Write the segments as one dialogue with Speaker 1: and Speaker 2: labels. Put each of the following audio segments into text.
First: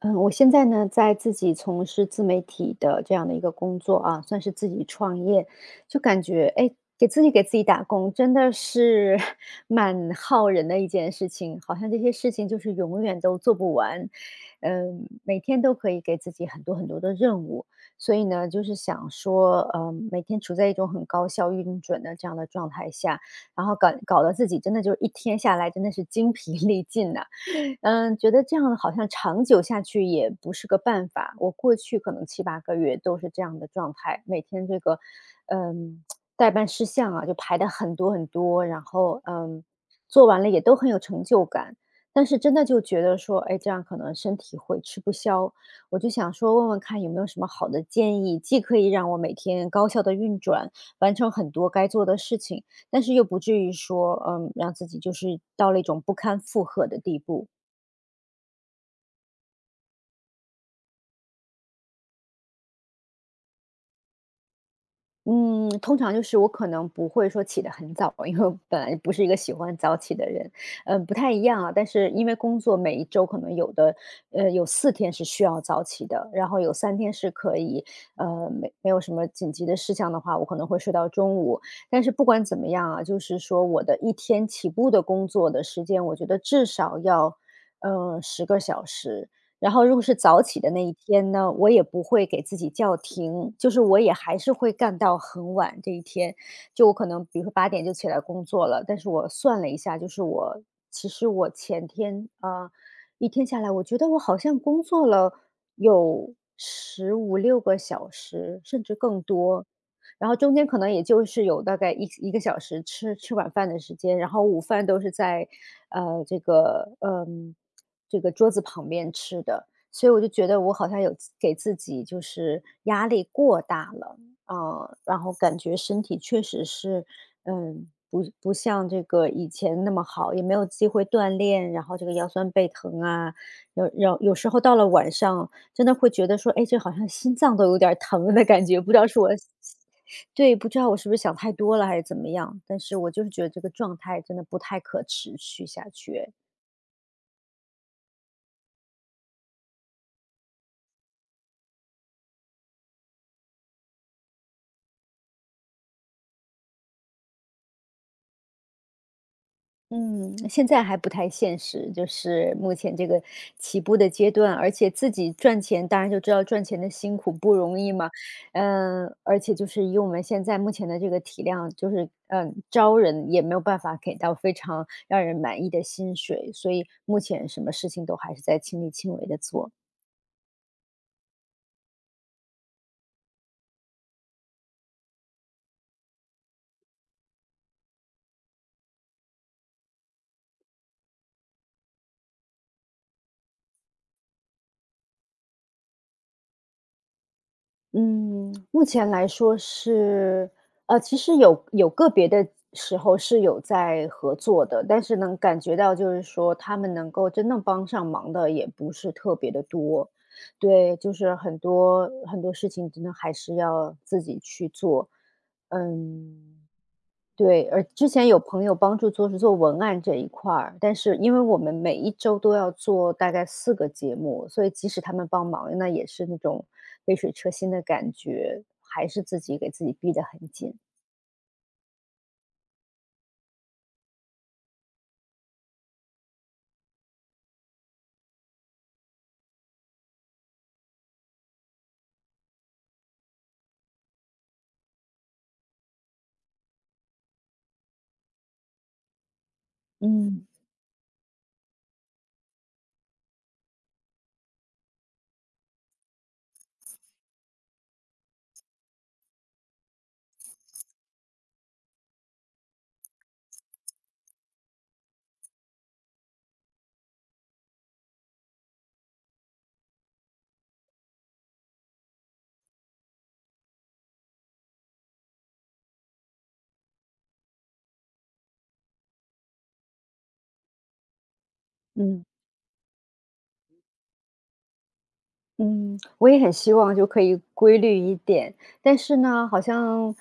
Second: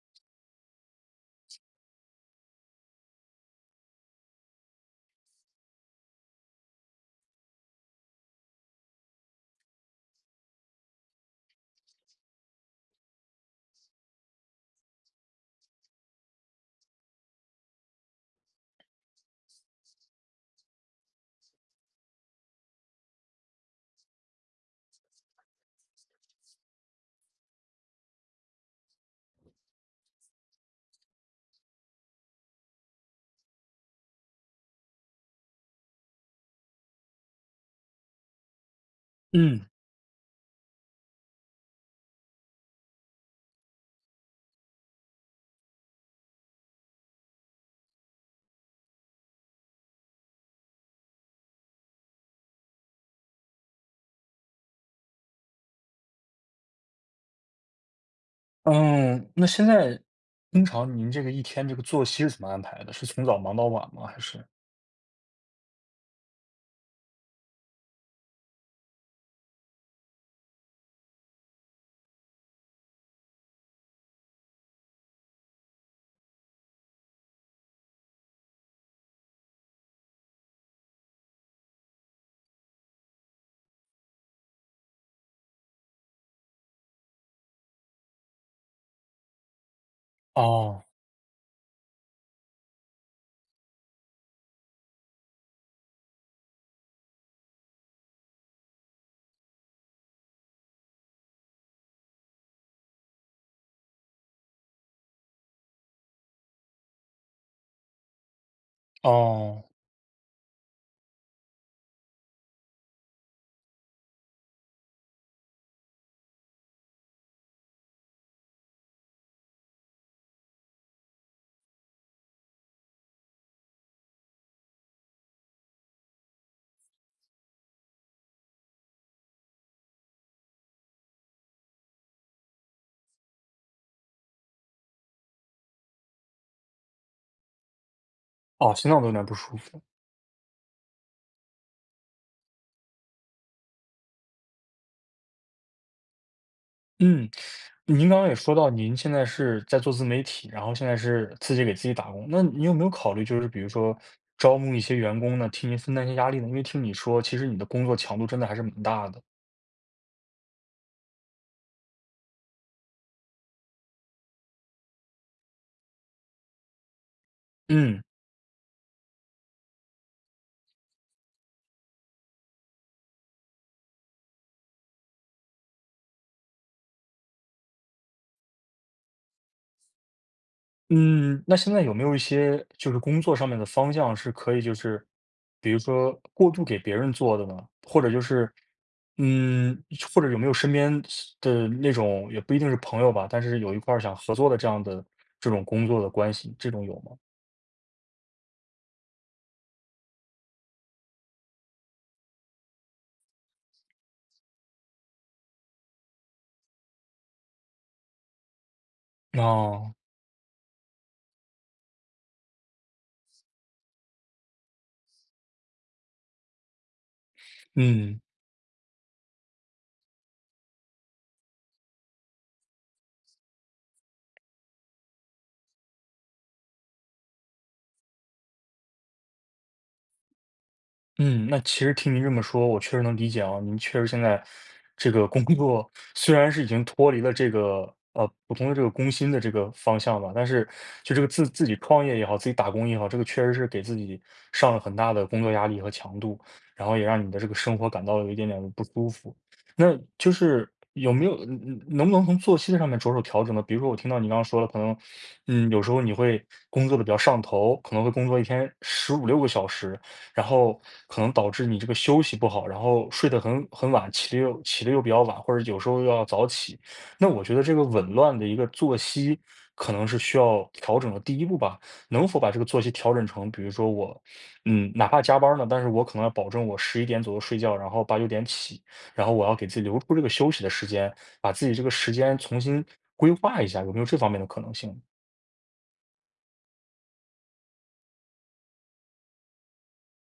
Speaker 1: 嗯，我现在呢，在自己从事自媒体的这样的一个工作啊，算是自己创业，就感觉哎，给自己打工真的是 蛮耗人的一件事情，好像这些事情就是永远都做不完。每天都可以给自己很多很多的任务。所以呢，就是想说，每天处在一种很高效运转的这样的状态下，然后搞得自己真的就是一天下来真的是精疲 力尽呐。觉得这样好像长久下去也不是个办法。我过去可能七八个月都是这样的状态，每天这个，嗯，代办事项啊，就排的很多很多。然后，
Speaker 2: 嗯，
Speaker 1: 做完了也都很有成就感。但是真的就觉得说，哎，这样可能身体会吃不消。我就想说问问看有没有什么好的建议，既可以让我每天高效的运转，完成很多该做的事情，但是又不至于说，让自己就是到了一种不堪负荷的地步。
Speaker 2: 嗯，那现在通常您这个一天这个作息是怎么安排的？是从早忙到晚吗？还是？
Speaker 1: 嗯，通常就是我可能不会说起得很早，因为我本来不是一个喜欢早起的人，不太一样啊。但是因为工作每一周可能有的，有4天是需要早起的，然后有3天是可以，没有什么紧急的事项的话，我可能会睡到中午。但是不管怎么样啊，就是说我的一天起步的工作的时间，我觉得至少要，10个小时。然后如果是早起的
Speaker 2: 哦，
Speaker 1: 那一天呢，我也不会给自己叫停，就是我也还是会干到很晚这一天。就我可能比如说8点就起来工作了，但是我算了一下，就是我其实我前天，一天下来，我觉得我好像工作了有十五六个小时，甚至更
Speaker 2: 哦，
Speaker 1: 多。然后中间可能也就是有大概一个小时吃晚饭的时间，然后午饭都是在，呃，这个嗯，这个桌子旁边吃的。所以我就觉得我好像给自己就是压力过大了。啊，然后感觉身体确实是，不像这个以前那么好，也没有机会锻炼，然后这个腰酸背疼啊，有时候到了晚上真的会觉得说，哎，这好像心脏都有点儿疼的感
Speaker 2: 哦，
Speaker 1: 觉，
Speaker 2: 心
Speaker 1: 不知
Speaker 2: 脏
Speaker 1: 道
Speaker 2: 都有
Speaker 1: 是
Speaker 2: 点
Speaker 1: 我
Speaker 2: 不舒服。
Speaker 1: 对，不知道我是不是想太多了还是怎么样，但是我就是觉得这个状态真的不太可持续下去。
Speaker 2: 嗯，您刚刚也说到您现在是在做自媒体，然后现在是自己给自己打工，那你有没有考虑就是比如说招募一些员工呢，替您分担一些压力呢？因为听你说，其实你的工作强度真的还是蛮大的。
Speaker 1: 嗯，现在还不太现实，就是目前这个起步的阶段，而且自己赚钱，当然就知道赚钱的辛苦不容易
Speaker 2: 嗯。
Speaker 1: 嘛。而且就是以我们现在目前的这个体量，就是招人也没有办法给到非常让人满意的薪水，所以目前什么事情都还是在亲力亲为的做。
Speaker 2: 嗯，那现在有没有一些就是工作上面的方向是可以就是，比如说过度给别人做的呢？或者就是，嗯，或者有没有身边是的那种也不一定是朋友吧，但是有一块儿想合作的这样的这种工作的关系，这种有吗？
Speaker 1: 嗯，目前来说是，其实有个别的时候是有在合作的，但是能感觉到就是说他们能够真正帮上忙的也不是特别的
Speaker 2: 哦，
Speaker 1: 多。对，就是很多很多事情真的还是要自己去做，嗯。对，而之
Speaker 2: 嗯。
Speaker 1: 前有朋友帮助做文案这一块儿，但是因为我们每一周都要做大概4个节目，所以即使他们帮忙，那也是那种杯水车薪的感觉，还是自己给自己逼得很紧。
Speaker 2: 嗯，那其实听您这么说，我确实能理解啊。您确实现在这个工作虽然是已经脱离了这个普通的这个工薪的这个方向吧，但是就这个自己创业也好，自己打工也好，这个确实是给自己上了很大的工作压力和强度，然后也让你的这个生活感到有一点点的不舒服。那就
Speaker 1: 嗯
Speaker 2: 是有没有能不能从作息的上面着手调整呢？比如说我听到你刚刚说了，可能有时候你会工作的比较上头，可能会工作一天十五六个小时。然后可能导致你这个休息不好，然后睡得很晚，起的又比较晚，或者有时候又要早起。那我觉得这个紊乱的一个作息，可能是需要调整的第一步吧。能否把这个作息调整成，比如说我，哪怕加班呢，但是我可能要保证我11点左右睡觉，然后八九点起，然后我要给自己留出这个休息的时间，把自己这个时
Speaker 1: 嗯。
Speaker 2: 间重新规划一下，有没有这方面的可能性？
Speaker 1: 嗯，我也很希望就可以规律一点，但是呢，好像，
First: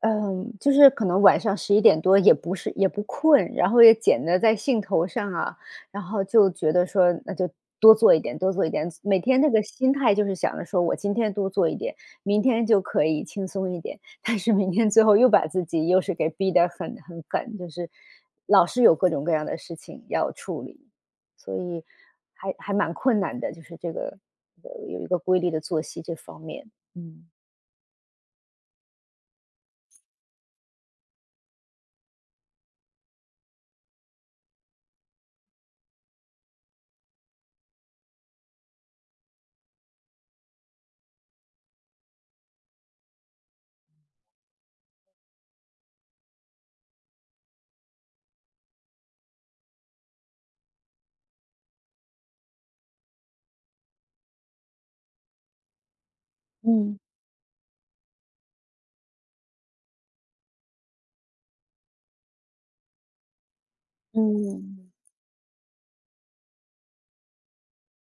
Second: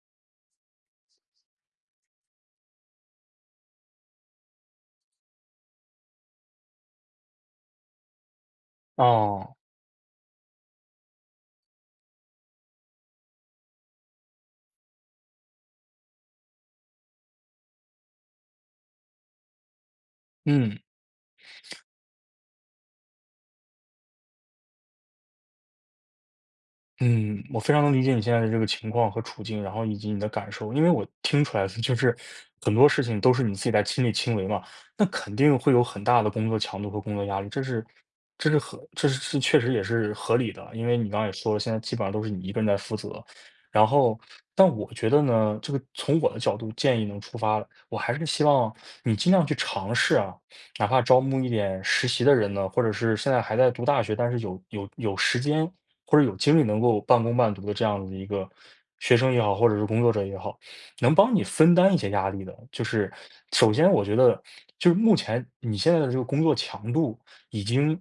Speaker 1: 就是可能晚上11点多也不困，然后也捡的在兴头上啊。然后就觉得说那就多做一点，多做一点，每天那
Speaker 2: 哦，
Speaker 1: 个心态就是想着说我今天多做一点，明天就可以轻松一点。但是明天最后又把自己又是给逼得很赶，就是老是有各种各样的事情要处
Speaker 2: 嗯。
Speaker 1: 理。所以还蛮困难的，就是这个有一个规律的作息这方面。嗯
Speaker 2: 嗯，我非常能理解你现在的这个情况和处境，然后以及你的感受，因为我听出来的就是很多事情都是你自己在亲力亲为嘛，那肯定会有很大的工作强度和工作压力，这是确实也是合理的，因为你刚刚也说了，现在基本上都是你一个人在负责。然后，但我觉得呢，这个从我的角度建议能出发，我还是希望你尽量去尝试啊，哪怕招募一点实习的人呢，或者是现在还在读大学，但是有时间或者有精力能
Speaker 1: 嗯
Speaker 2: 够半工半读的这样的一个学生也好，或者是工作者也好，能帮你分担一些压力的。就是首先，我觉得就
Speaker 1: 嗯，
Speaker 2: 是目前你现在的这个工作强度已经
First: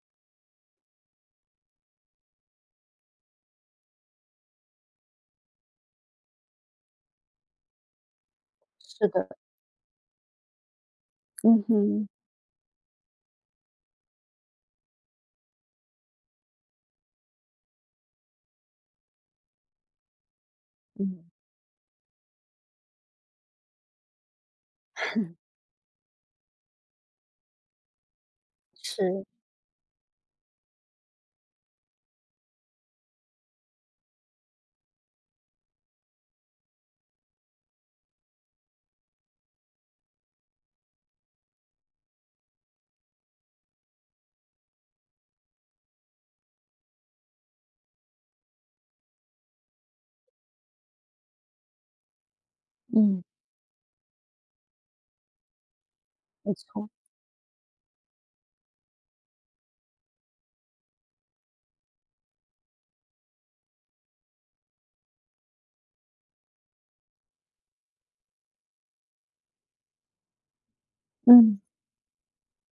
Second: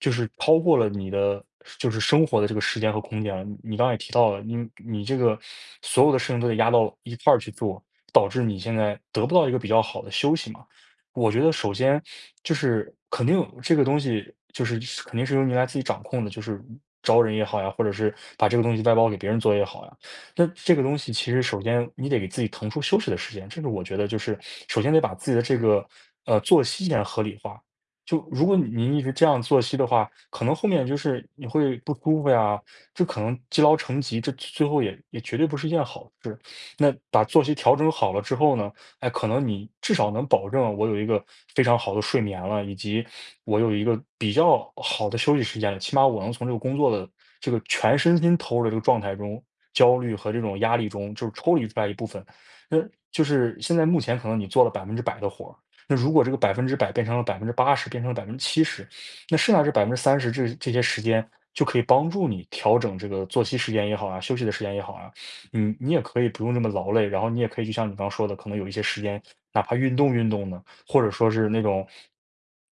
Speaker 2: 就是超过了你的就是生活的这个时间和空间了。你刚才也提到了，你这个所有的事情都得压到一块儿去做，导致你现在
Speaker 1: 是
Speaker 2: 得
Speaker 1: 的，
Speaker 2: 不到一个比较好的休息嘛。我觉得
Speaker 1: 嗯
Speaker 2: 首先
Speaker 1: 哼，
Speaker 2: 就是肯定这个东西就是肯定是由您来自己掌控的，就是招人也好呀，或者是把这个东西外包给别人做也好呀。那这个东西
Speaker 1: 嗯。
Speaker 2: 其实首先你得给自己腾出休息的时间，这个我觉得就是首先得把自己的这个作息先合理化。就如果你一直这
Speaker 1: 是，
Speaker 2: 样作息的话，可能后面就是你会不舒服呀，这可能积劳成疾，这最后也绝对不是一件好事。那把作息调整好了之后呢？哎，可能你至少能保证我有一个非常好的睡眠了，以及我有一个比较好的休息时间了。起码我能从这个工作的这个全身心投入的这个状态中，焦虑和这种压力中，就是抽离出来一部分。那就
Speaker 1: 嗯，
Speaker 2: 是现在目前可能你做了百分之百的活儿，那如果这个百
Speaker 1: 没
Speaker 2: 分之
Speaker 1: 错，
Speaker 2: 百变成了80%，变成了70%，那剩下这30%这些时间就可以帮助你调整这个作息时间也好啊，休息的时间也好啊，你也可以不用这么劳累，然后你也可以就像你刚说的，可能有一些时间，哪怕运动运动呢，或者说是那
Speaker 1: 嗯，
Speaker 2: 种，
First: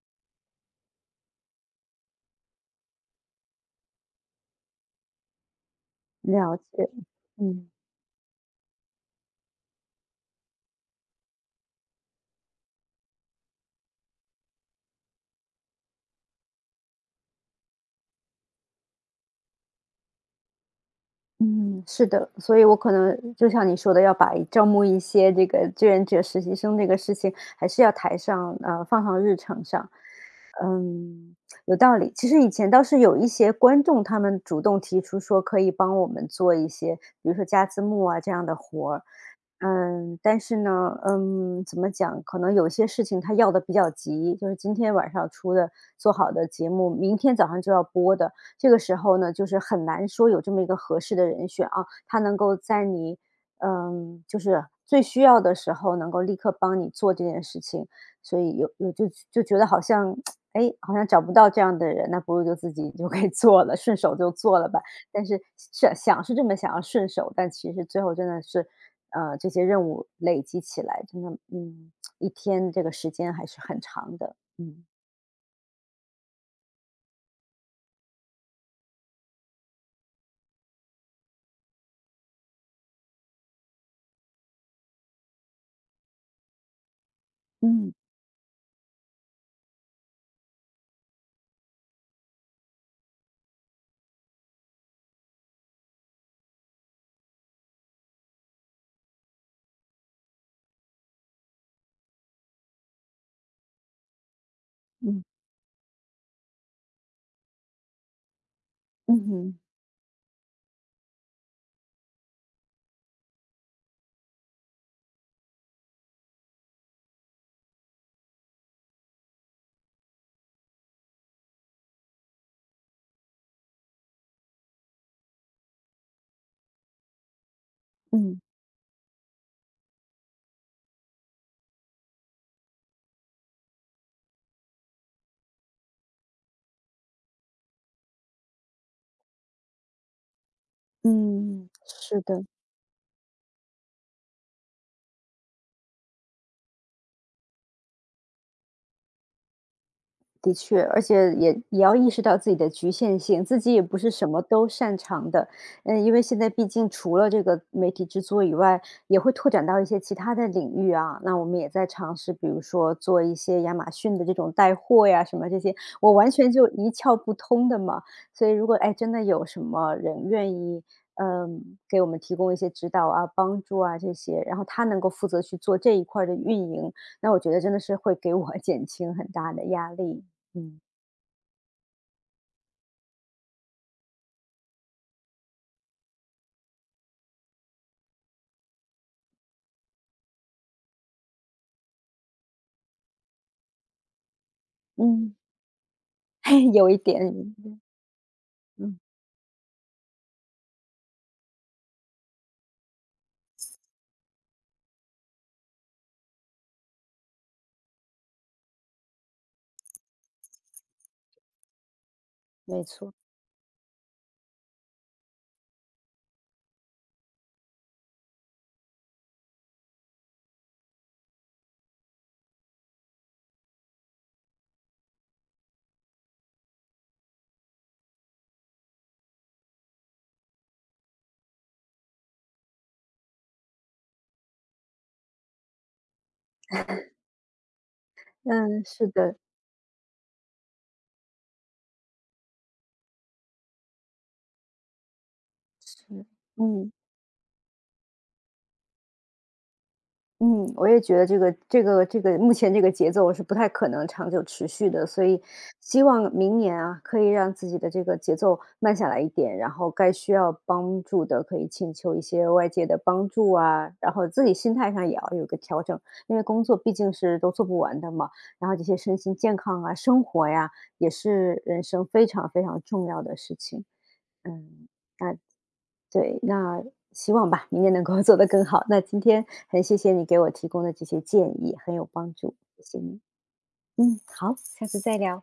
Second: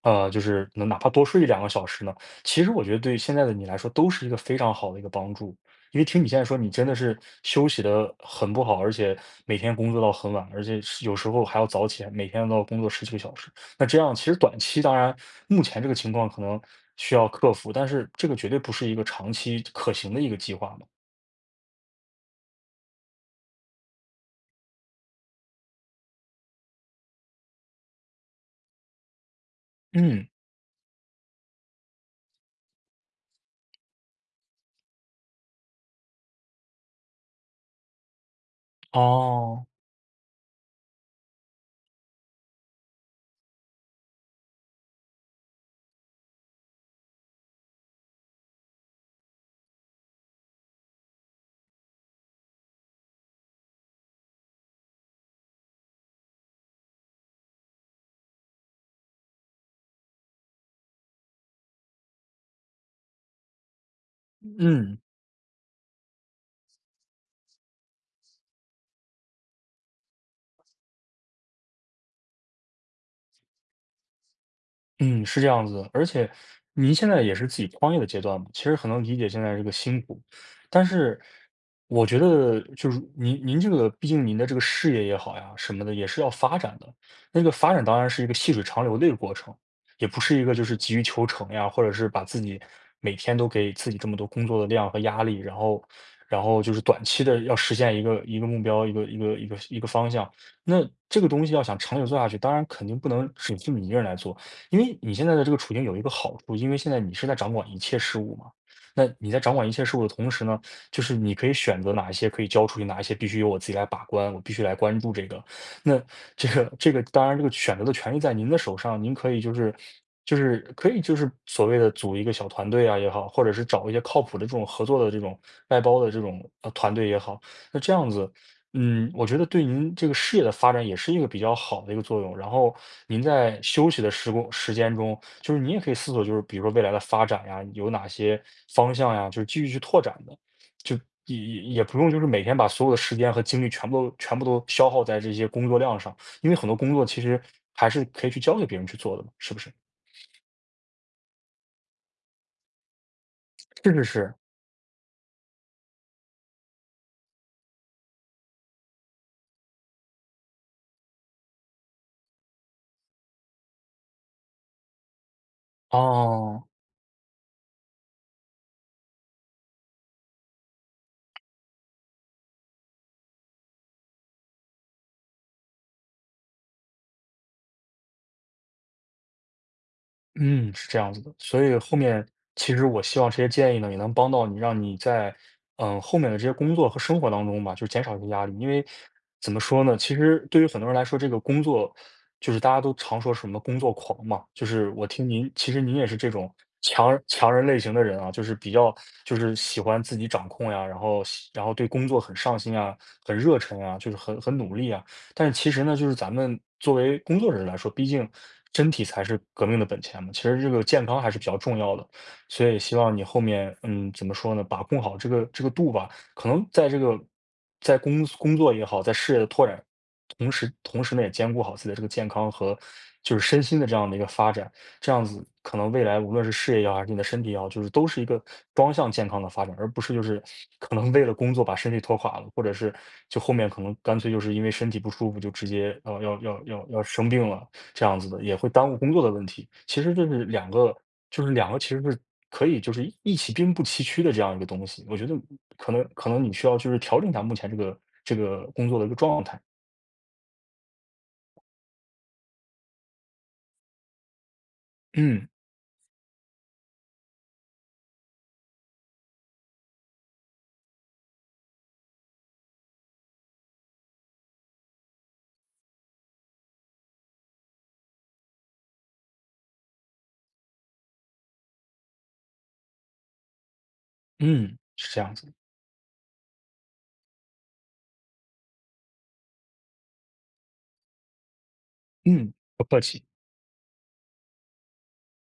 Speaker 2: 就是能哪怕多睡一两个小时呢，其实我觉得对于现在的你来说都是一个非常好的一个帮助。因为听你现在说，
Speaker 1: 了
Speaker 2: 你真
Speaker 1: 解，
Speaker 2: 的是休
Speaker 1: 嗯。
Speaker 2: 息的很不好，而且每天工作到很晚，而且是有时候还要早起，每天都要工作十几个小时。那这样其实短期当然，目前这个情况可能需要克服，但是这个绝对不是一个长期可行的一个计划嘛。
Speaker 1: 嗯，是的，所以我可能就像你说的，要把招募一些这个志愿者、实习生这个事情，还是要放上日程上。
Speaker 2: 嗯，
Speaker 1: 嗯，有道理。其实以前倒是有一些观众，他们主动提出说可以帮我们做一些，比如说加字幕啊这样的活儿。
Speaker 2: 哦。
Speaker 1: 但是呢，怎么讲？可能有些事情他要的比较急，就是今天晚上出的做好的节目，明天早上就要播的。这个时候呢，就是很难说有这么一个合适的人选啊，他能够在你，就是最需要的时候能够立刻帮你做这件事情，所以有就觉得好像，哎，好像找不到这样的人，那不如就自己就可以做了，顺手就做了吧。
Speaker 2: 嗯，
Speaker 1: 但是想想是这么想要顺手，但其实最后真的是，这些任务累积起来，真的，一天这个时间还是很长的，嗯。
Speaker 2: 嗯，是这样子的，而且您现在也是自己创业的阶段嘛，其实很能理解现在这个辛苦。但是我觉得，就是您这个，毕竟您的这个事业也好呀，什么的也是要发展的。那个发展
Speaker 1: 嗯
Speaker 2: 当然是一个细水长流的一个过程，也不是一个就是急于求成呀，或者是把自己每天都给自己这么多工作的量和压力，然后就是短期的要实现一个一个目标，一个一个方向。那这个东西要想长久做下去，当然肯定不能只是你一个人来做。因为你
Speaker 1: 嗯
Speaker 2: 现在的这个处境有一个好处，因为现在你是在掌管一切事务嘛。那
Speaker 1: 嗯
Speaker 2: 你在掌
Speaker 1: 嗯
Speaker 2: 管一切事务的同时呢，就是你可以选择哪一些可以交出去，哪一些必须由我自己来把关，我必须来关注这个。那这个，当然这个选择的权利在您的手上，您可以就是就是可以就是所谓的组一个小团队啊也好，或者是找一些靠谱的这种合作的这种外包的这种团队也好，那这样子
Speaker 1: 嗯。
Speaker 2: 我觉得对您这个事业的发展也是一个比较好的一个作用。然后您在休息的时间中，就是你也可以思索，就是比如说未来的发展呀，有哪些方向呀，就是继续去拓展的，就也也
Speaker 1: 嗯，
Speaker 2: 也不用就
Speaker 1: 是
Speaker 2: 是每
Speaker 1: 的。
Speaker 2: 天把所有的时间和精力全部都消耗在这些工作量上，因为很多工作其实还是可以去交给别人去做的嘛，是不是？
Speaker 1: 的确，而且也要意识到自己的局限性，自己也
Speaker 2: 是
Speaker 1: 不
Speaker 2: 是
Speaker 1: 是什
Speaker 2: 是，
Speaker 1: 么都擅长的。因为现在毕竟除了这个媒体制作以外，也会拓展到一些其他的领域啊。那我们也在尝试，比如说做一些亚马逊的这种带货呀，什么这些，我完全
Speaker 2: 哦，
Speaker 1: 就一窍不通的嘛。所以如果哎真的有什么人愿意，给我们提供一些指导啊、帮助啊这些，然后他能够负责去做这一块儿的运营，那我觉得真的是会给我 减轻很大的压力。
Speaker 2: 嗯，
Speaker 1: 嗯
Speaker 2: 是这样子的。所以后面其实我希望这些建议呢，也能帮到你，让你在后面的这些工作和生活当中吧，就减少一些压力。因为怎么说呢，其实对于很多人来说，这个工作就是大家都常说什么工作狂嘛，就是我听
Speaker 1: 嗯，
Speaker 2: 您，其实您也是这种
Speaker 1: 有一
Speaker 2: 强
Speaker 1: 点，
Speaker 2: 强人类
Speaker 1: 嗯，
Speaker 2: 型的人啊，就是比较
Speaker 1: 嗯
Speaker 2: 就是喜欢自己掌控呀，然后喜然后对工作很上心啊，很热忱啊，就是很努力啊。但是其实呢，就是咱们作为工作者来说，毕竟身体才是革命的本钱嘛，其实这个健康还是比较重要的。所以
Speaker 1: 没
Speaker 2: 希
Speaker 1: 错，
Speaker 2: 望你后面，嗯，怎么说呢，把控好这个度吧。可能在这个在工作也好，在事业的拓展，同时呢，也兼顾好自己的这个健康和就是身心的这样的一个发展。这样子可能未来无论是事业也好，还是你的身体也好，就是都是一个双向健康的发展，而不是就是可能为了工作把身体拖垮了，或者是就后面可能干脆就是因为身体不舒服就直接要生病了这样子的，也会
Speaker 1: 嗯，
Speaker 2: 耽误
Speaker 1: 是
Speaker 2: 工作的
Speaker 1: 的，
Speaker 2: 问题。其实这是两个，就是两个其实是可以就是一起并不崎岖的这样一个东西。我觉得可能
Speaker 1: 是，
Speaker 2: 可能你需要就
Speaker 1: 嗯。
Speaker 2: 是调整一下目前这个工作的一个状态。
Speaker 1: 嗯，我也觉得这个目前这个节奏是不太可能长久持续的，所以
Speaker 2: 嗯
Speaker 1: 希望明年啊，可以让自己的这个节奏慢下来一点，然后该需要帮助的可以请求一些外界的帮助啊，然后自己心态上也要有个调整。因为工作毕竟是都做不完的嘛，然后这些身心健康啊、生活呀，也是人生非常非常重要的事情。
Speaker 2: 嗯，
Speaker 1: 嗯，
Speaker 2: 是这样
Speaker 1: 那
Speaker 2: 子。
Speaker 1: 对，那希望吧，明年能够 做得更好。那今天很谢谢你给我提供的这些建议，很有帮
Speaker 2: 嗯，
Speaker 1: 助，谢
Speaker 2: 不
Speaker 1: 谢
Speaker 2: 客
Speaker 1: 你。
Speaker 2: 气。
Speaker 1: 好，下次再聊。